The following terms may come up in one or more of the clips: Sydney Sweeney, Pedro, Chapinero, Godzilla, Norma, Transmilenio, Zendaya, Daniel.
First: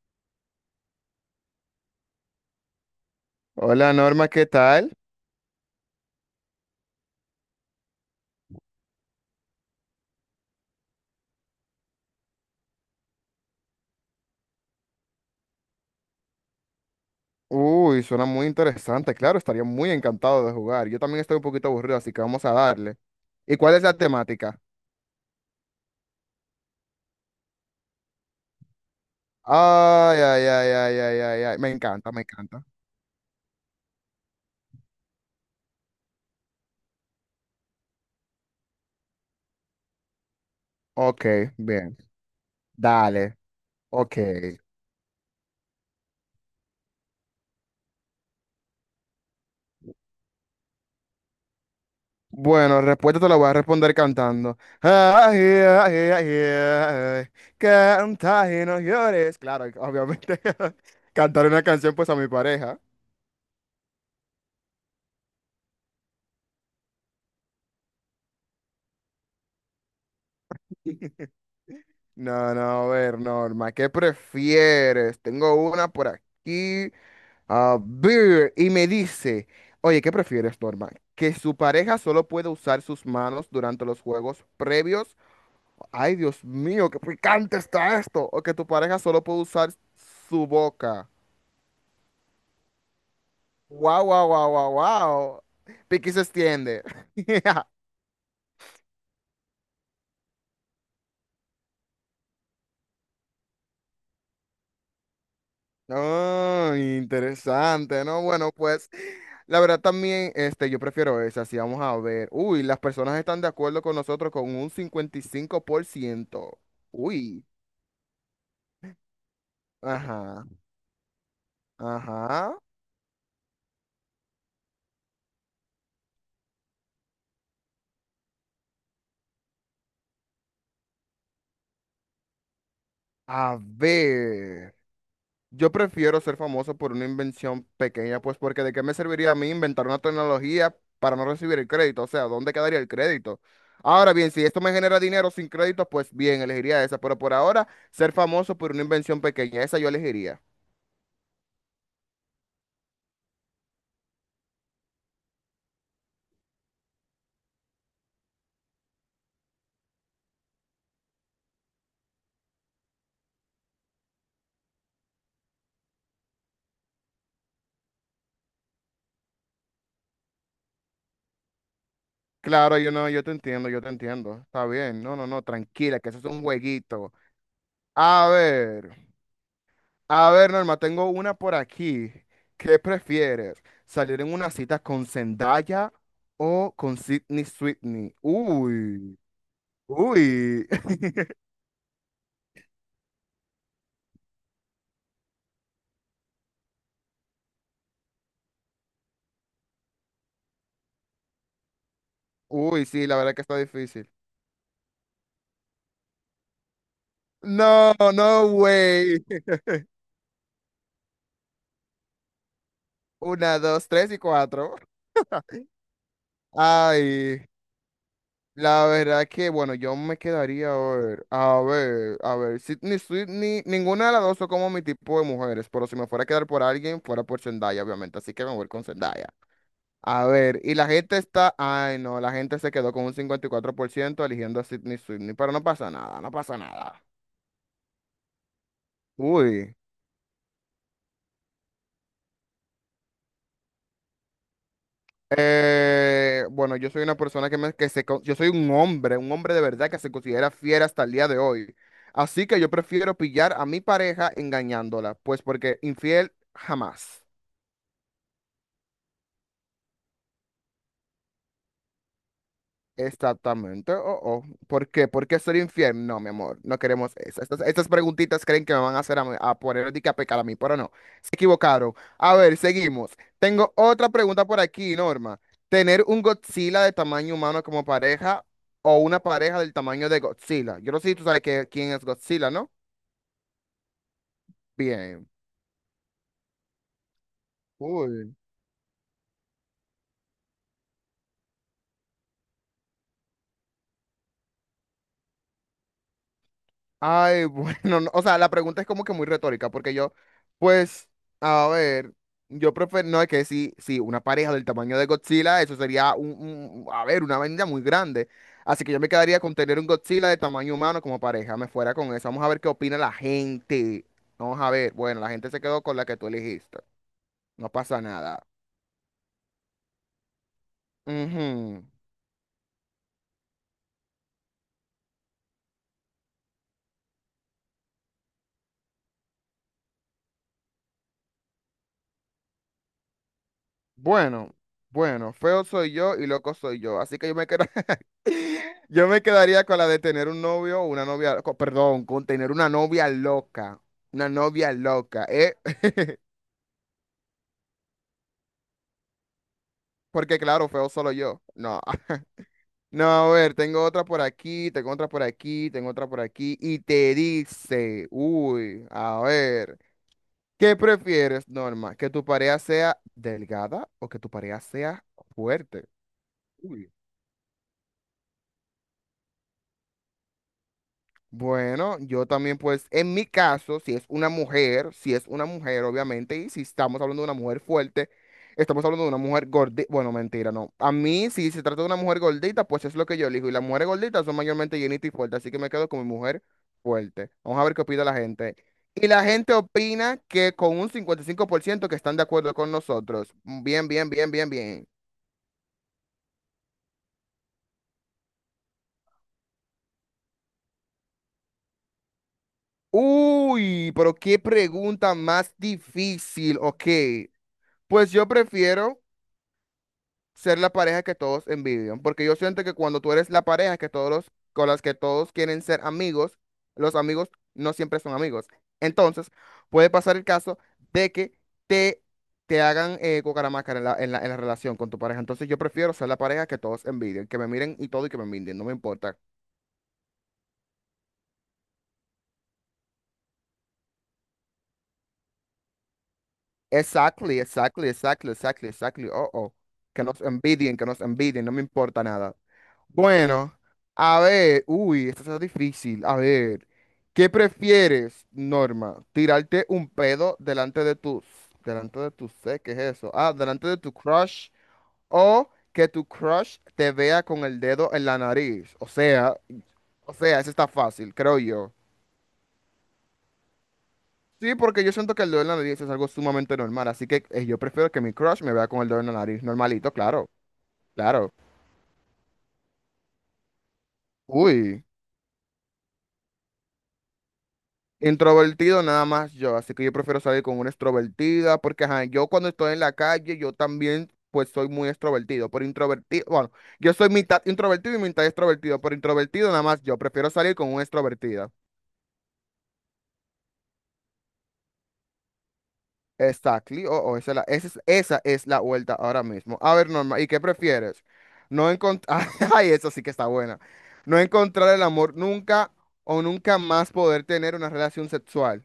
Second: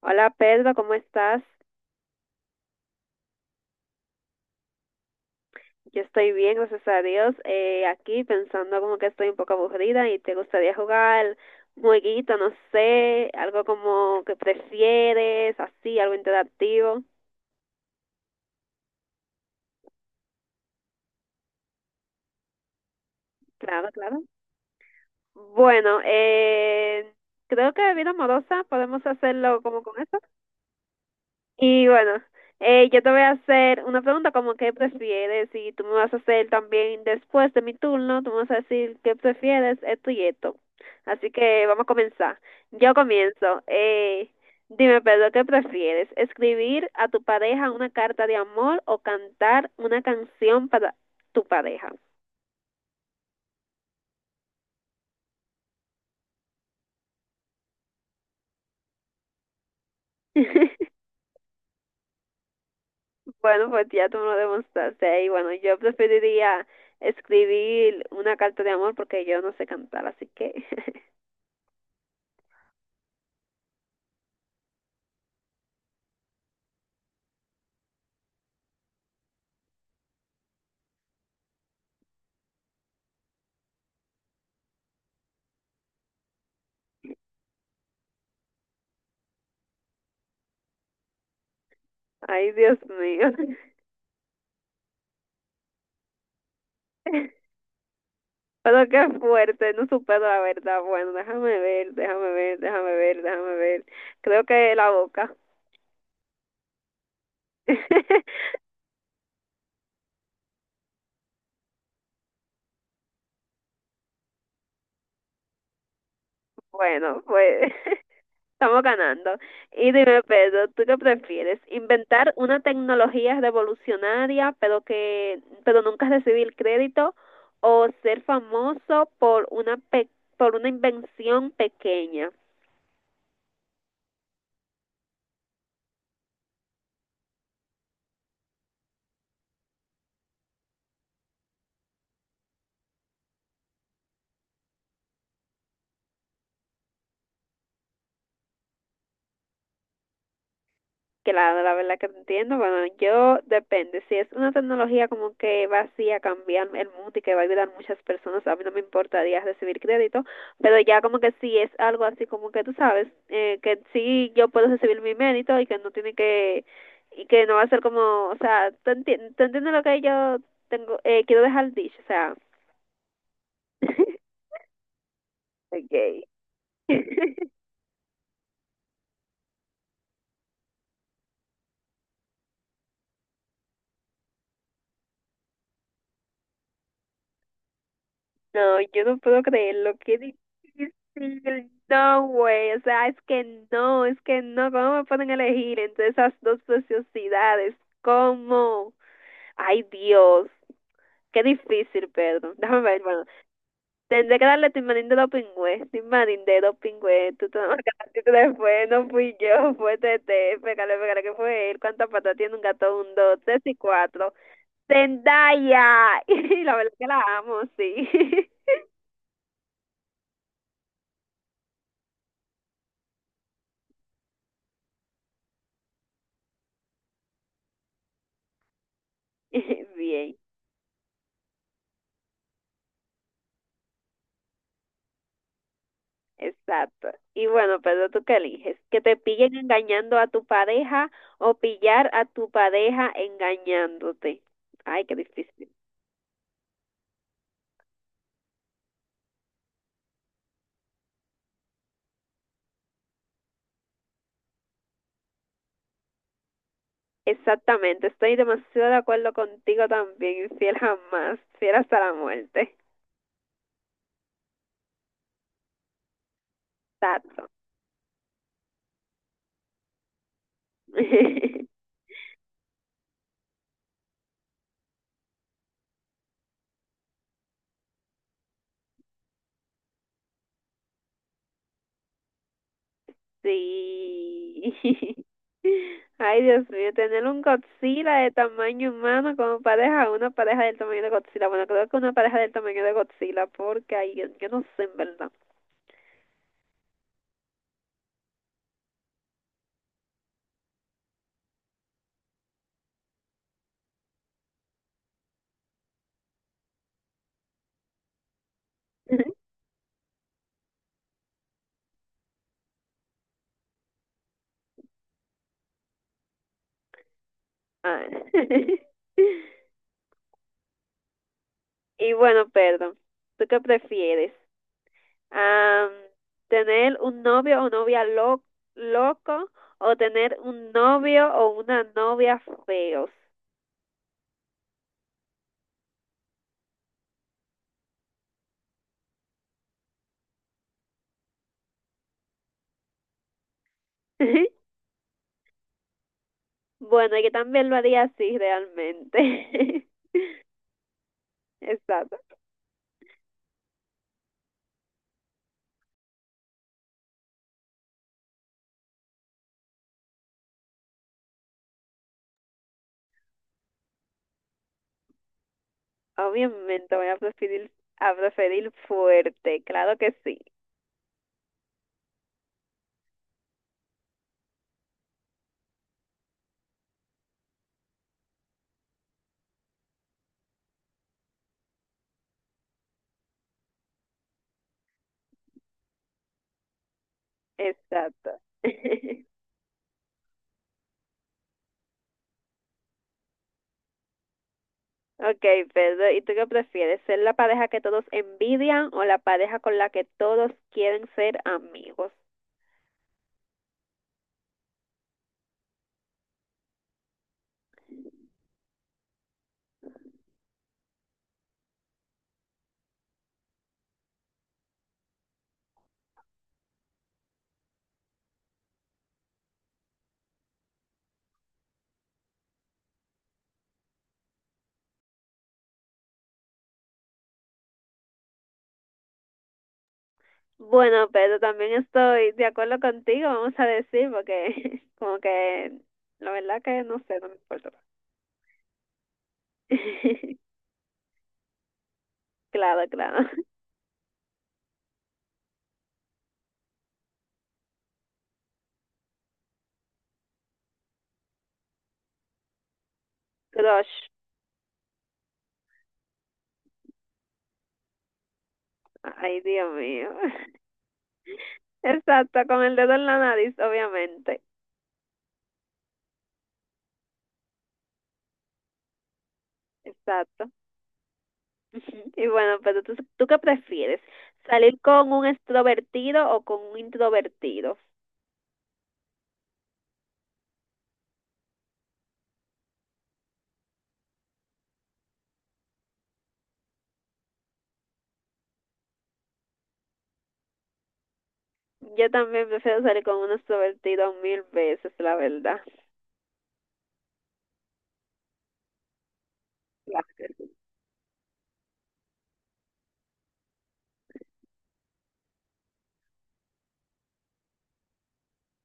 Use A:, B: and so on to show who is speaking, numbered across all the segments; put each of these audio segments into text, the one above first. A: Hola Pedro, ¿cómo estás?
B: Hola Norma, ¿qué tal?
A: Yo estoy bien, gracias a Dios. Aquí pensando como que estoy un poco aburrida y te gustaría jugar un jueguito, no sé, algo como que prefieres, así, algo interactivo.
B: Uy, suena muy interesante. Claro, estaría muy encantado de jugar. Yo también estoy un poquito aburrido, así que vamos a darle. ¿Y cuál es
A: Claro,
B: la
A: claro.
B: temática?
A: Bueno, creo que vida amorosa podemos hacerlo como con eso.
B: Ay, ay, ay, ay, ay, ay, ay. Me
A: Y
B: encanta,
A: bueno,
B: me encanta.
A: yo te voy a hacer una pregunta como qué prefieres y tú me vas a hacer también después de mi turno, tú me vas a decir qué prefieres, esto y esto.
B: Ok,
A: Así que vamos a
B: bien.
A: comenzar. Yo
B: Dale.
A: comienzo.
B: Ok.
A: Dime, Pedro, ¿qué prefieres? ¿Escribir a tu pareja una carta de amor o cantar una canción para tu pareja?
B: Bueno, respuesta te la voy a responder cantando. Ay, ay, ay, ay. Canta y no llores. Claro, obviamente. Cantar una canción pues a mi pareja.
A: Bueno, pues ya tú me lo demostraste. Y bueno, yo preferiría escribir una carta de amor porque yo no sé cantar, así que...
B: No, no, a ver, Norma, ¿qué prefieres? Tengo una por aquí. A ver, y me dice, oye, ¿qué prefieres, Norma? ¿Que su pareja solo puede usar sus manos durante los juegos previos? Ay, Dios mío, qué picante está esto. ¿O que tu pareja solo puede usar su boca?
A: Ay, Dios mío.
B: Wow, wow, wow, wow, wow. Piqui se extiende.
A: Pero qué fuerte, no supero la verdad. Bueno, déjame ver, déjame ver, déjame ver, déjame ver. Creo que la boca.
B: Oh, interesante, ¿no? Bueno, pues la verdad también, yo prefiero esa, si vamos a ver. Uy, las personas están de acuerdo con nosotros con un 55%.
A: Bueno,
B: Uy,
A: pues estamos ganando. Y dime,
B: ajá,
A: Pedro, ¿tú qué prefieres? ¿Inventar
B: ajá.
A: una tecnología revolucionaria, pero nunca recibir crédito o ser famoso por una por una invención pequeña?
B: A ver. Yo prefiero ser famoso por una invención pequeña, pues porque ¿de qué me serviría a mí inventar una tecnología para no recibir el crédito? O sea, ¿dónde quedaría el crédito? Ahora bien, si esto me genera dinero sin crédito, pues bien, elegiría esa, pero por ahora ser famoso por una invención pequeña, esa yo elegiría.
A: Claro, la verdad que te entiendo. Bueno, yo depende. Si es una tecnología como que va así a cambiar el mundo y que va a ayudar a muchas personas, a mí no me importaría recibir crédito, pero ya como que si es algo así como que tú sabes, que sí yo puedo recibir mi mérito y que no tiene que, y que no va a ser como, o sea, ¿tú entiendes lo que yo tengo, quiero dejar dicho? O sea,
B: Claro, yo no, yo te entiendo, yo te entiendo. Está bien, no, no, no, tranquila, que eso
A: okay.
B: es un jueguito. A ver. A ver, Norma, tengo una por aquí. ¿Qué prefieres? ¿Salir en una cita con Zendaya o con Sydney Sweeney?
A: No, yo no
B: Uy,
A: puedo creerlo, qué
B: uy,
A: difícil. No, güey, o sea, es que no, ¿cómo me pueden elegir entre esas dos sociedades? ¿Cómo? Ay, Dios, qué difícil, perdón. Déjame
B: uy,
A: ver,
B: sí, la
A: bueno,
B: verdad que está difícil.
A: tendré que darle Timarín de los pingües, Timarín de los pingües, tú te
B: No,
A: tú te
B: no,
A: la fue, no
B: güey.
A: fui yo, fue Tete, pégale, pégale, que fue él, cuántas patas tiene un gato, un, dos,
B: Una,
A: tres y
B: dos, tres y
A: cuatro.
B: cuatro.
A: Zendaya, y la verdad que la
B: Ay,
A: amo, sí.
B: la verdad que, bueno, yo me quedaría a ver, a ver, a ver, Sydney Sweeney, ninguna de las dos son como mi tipo de mujeres, pero si me fuera a quedar por alguien, fuera por Zendaya, obviamente, así que me voy con Zendaya. A
A: Bien.
B: ver, y la gente está, ay no, la gente se quedó con un 54% eligiendo a Sydney Sweeney, pero no pasa nada, no pasa nada.
A: Exacto. Y bueno, pero ¿tú qué eliges? ¿Que te pillen
B: Uy,
A: engañando a tu pareja o pillar a tu pareja engañándote? Ay, qué difícil.
B: bueno, yo soy una persona que, me, que se, con- yo soy un hombre de verdad que se considera fiel hasta el día de hoy. Así que yo prefiero pillar a mi pareja engañándola, pues porque infiel jamás.
A: Exactamente, estoy demasiado de acuerdo contigo también, fiel jamás, fiel hasta la muerte.
B: Exactamente. Oh, oh. ¿Por qué? ¿Por qué ser infiel? No, mi amor, no queremos eso.
A: Exacto.
B: Estas preguntitas creen que me van a hacer a poner de que a pecar a mí, pero no. Se equivocaron. A ver, seguimos. Tengo otra pregunta por aquí, Norma. ¿Tener un Godzilla de tamaño humano como pareja o una pareja del tamaño de Godzilla? Yo no sé si tú sabes quién es Godzilla, ¿no?
A: Sí.
B: Bien.
A: Ay, Dios mío, tener un Godzilla de
B: Cool.
A: tamaño humano como pareja, una pareja del tamaño de Godzilla. Bueno, creo que una pareja del tamaño de Godzilla, porque ay, yo no sé en verdad.
B: Ay, bueno, no, o sea, la pregunta es como que muy retórica, porque yo, pues, a ver, yo prefiero, no, es que sí, sí, una pareja del tamaño de Godzilla, eso sería a ver, una vaina muy grande. Así que yo me quedaría con tener un Godzilla de tamaño humano como pareja, me fuera con eso. Vamos a ver qué opina la gente. Vamos a ver, bueno, la gente se quedó con la que tú elegiste. No pasa
A: Ah.
B: nada. Ujú.
A: Y bueno, perdón, ¿tú qué prefieres? Am, ¿Tener un novio o novia loco o tener un novio o una novia feos?
B: Bueno, bueno, feo soy yo y loco soy yo, así que yo me quedo, yo me quedaría con la de tener un novio o una novia, co- perdón, con tener una novia loca, ¿eh?
A: Bueno, yo también lo haría así realmente.
B: Porque claro, feo solo yo, no,
A: Exacto.
B: no, a ver, tengo otra por aquí, tengo otra por aquí, tengo otra por aquí, y te dice, uy, a ver, ¿qué prefieres, Norma? ¿Que tu pareja sea delgada o que tu pareja sea fuerte? Uy.
A: Obviamente voy a preferir fuerte, claro que sí.
B: Bueno, yo también pues en mi caso, si es una mujer, si es una mujer obviamente, y si estamos hablando de una mujer fuerte, estamos hablando de una mujer gordita, bueno, mentira, no. A mí, si se trata de una mujer gordita, pues es lo que yo elijo, y las mujeres gorditas son mayormente llenitas y fuertes, así que me quedo con mi mujer fuerte. Vamos a ver qué opina la
A: Exacto.
B: gente. Y la gente opina que con un 55% que están de acuerdo con nosotros. Bien, bien, bien, bien, bien.
A: Ok, Pedro, ¿y tú qué prefieres? ¿Ser la pareja que todos envidian o la pareja con la que todos quieren ser amigos?
B: Uy, pero qué pregunta más difícil, ok. Pues yo prefiero... ser la pareja que todos envidian, porque yo siento que cuando tú eres la pareja que con las que todos quieren ser amigos, los amigos no siempre son amigos. Entonces, puede pasar el caso de que te, te hagan cucaramácara en en la relación con tu pareja. Entonces, yo prefiero ser la pareja que todos envidian, que me miren y todo y que me envidien, no me importa.
A: Bueno, Pedro, también estoy de acuerdo contigo, vamos a decir, porque como que la verdad que no sé, no me
B: Exactly,
A: importa.
B: exactly, exactly, exactly, exactly. Oh, oh. Que nos envidien, no me importa nada.
A: Claro, claro.
B: Bueno, a ver, uy, esto está difícil. A ver, ¿qué prefieres, Norma? ¿Tirarte un pedo delante de tus, ¿Qué es eso? Ah, delante de tu
A: Crush.
B: crush o que tu crush te vea con el dedo en la nariz. O sea,
A: Ay, Dios mío.
B: o sea, eso está fácil, creo yo.
A: Exacto, con el dedo en la nariz, obviamente.
B: Sí, porque yo siento que el dedo en la nariz es algo sumamente normal, así que yo prefiero que mi crush me vea con el dedo en la nariz, normalito, claro,
A: Exacto.
B: claro.
A: Ujú. Y bueno, pero ¿tú qué prefieres? ¿Salir
B: Uy.
A: con un extrovertido o con un introvertido?
B: Introvertido nada más yo, así que yo prefiero salir con una extrovertida, porque ajá, yo cuando estoy en la calle, yo también pues soy muy extrovertido, por introvertido, bueno, yo soy mitad introvertido y mitad extrovertido, por introvertido nada más yo, prefiero salir con una extrovertida.
A: Yo también prefiero salir con un extrovertido mil veces, la verdad.
B: Exactly, oh, oh, esa es la vuelta ahora mismo. A ver, Norma, ¿y qué prefieres? No encontrar, ay, eso sí que está buena. No encontrar el amor nunca o nunca más poder tener una relación sexual.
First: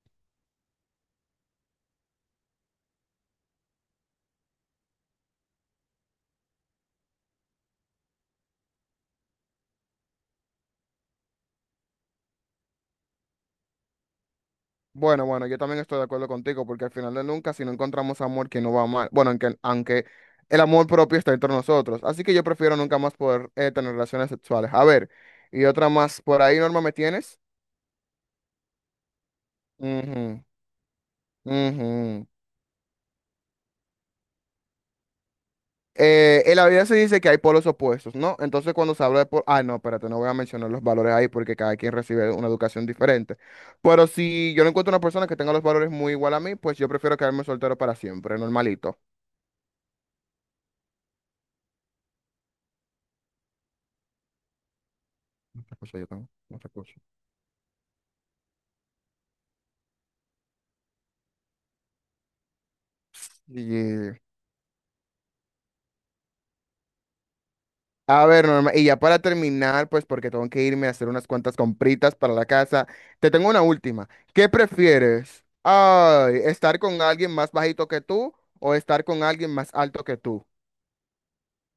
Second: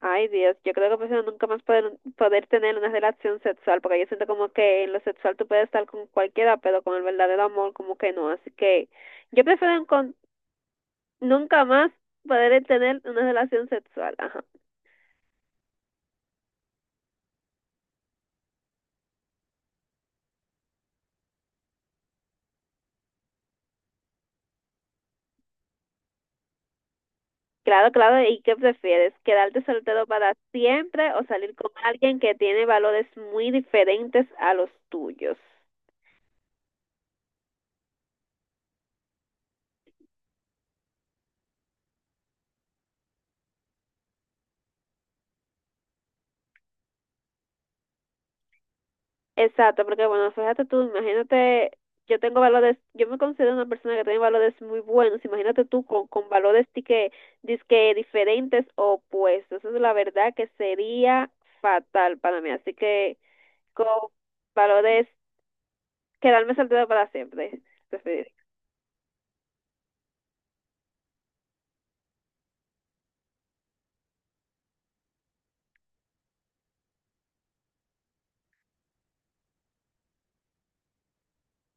A: Ay, Dios, yo creo que prefiero nunca más poder tener una relación sexual, porque yo siento como que en lo sexual tú puedes estar con cualquiera, pero con el verdadero amor como que no. Así que yo prefiero nunca más poder tener una relación sexual. Ajá.
B: Bueno, bueno, yo también estoy de acuerdo contigo, porque al final de nunca, si no encontramos amor que no va mal, bueno, aunque, aunque el amor propio está entre nosotros, así que yo prefiero nunca más poder tener relaciones sexuales. A ver, y otra más, por ahí, Norma, ¿me tienes?
A: Claro, claro, ¿y qué prefieres? ¿Quedarte soltero para
B: Ujú,
A: siempre o salir con alguien
B: ujú.
A: que tiene valores muy diferentes a los tuyos?
B: En la vida se dice que hay polos opuestos, ¿no? Entonces cuando se habla de polos, ah, no, espérate, no voy a mencionar los valores ahí porque cada quien recibe una educación diferente. Pero si yo no encuentro una persona que tenga los valores muy igual a mí, pues yo prefiero quedarme soltero para siempre, normalito.
A: Exacto, porque bueno, fíjate tú, imagínate, yo tengo valores, yo me considero una persona que tiene valores muy buenos,
B: No,
A: imagínate
B: otra
A: tú
B: cosa yo
A: con
B: tengo,
A: valores
B: otra cosa.
A: que dizque diferentes o opuestos, eso es la verdad que sería fatal para mí, así que con
B: Y,
A: valores, quedarme soltero para siempre,
B: a
A: preferir.
B: ver, Norma, y ya para terminar, pues porque tengo que irme a hacer unas cuantas compritas para la casa, te tengo una última. ¿Qué prefieres? Ay, ¿estar con alguien más bajito que tú o estar con alguien más alto que tú?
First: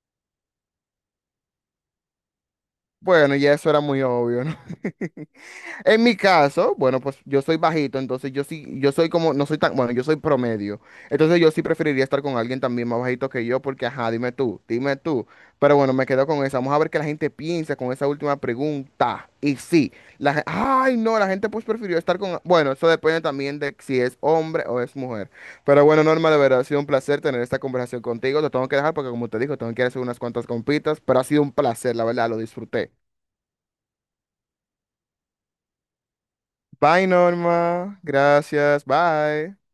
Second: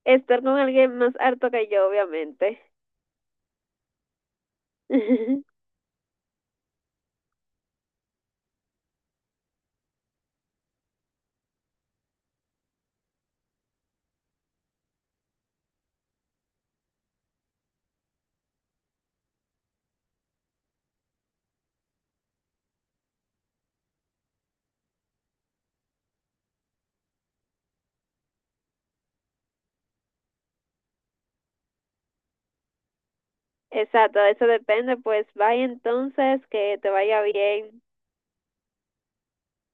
A: Estar con alguien más harto que yo, obviamente.
B: Bueno, ya eso era muy obvio, ¿no? En mi caso, bueno, pues yo soy bajito, entonces yo sí, yo soy como, no soy tan, bueno, yo soy promedio. Entonces yo sí preferiría estar con alguien también más bajito que yo, porque ajá, dime tú, dime tú. Pero bueno, me quedo con esa. Vamos a ver qué la gente piensa con esa última pregunta. Y sí, ay, no, la gente pues prefirió estar con, bueno, eso depende también de si es hombre o es mujer. Pero bueno, Norma, de verdad ha sido un placer tener esta conversación contigo. Te tengo que dejar porque como te digo, tengo que ir a hacer unas cuantas compitas, pero ha sido un placer, la verdad, lo disfruté.
A: Exacto, eso depende, pues vaya entonces, que te
B: Bye,
A: vaya bien.
B: Norma. Gracias. Bye.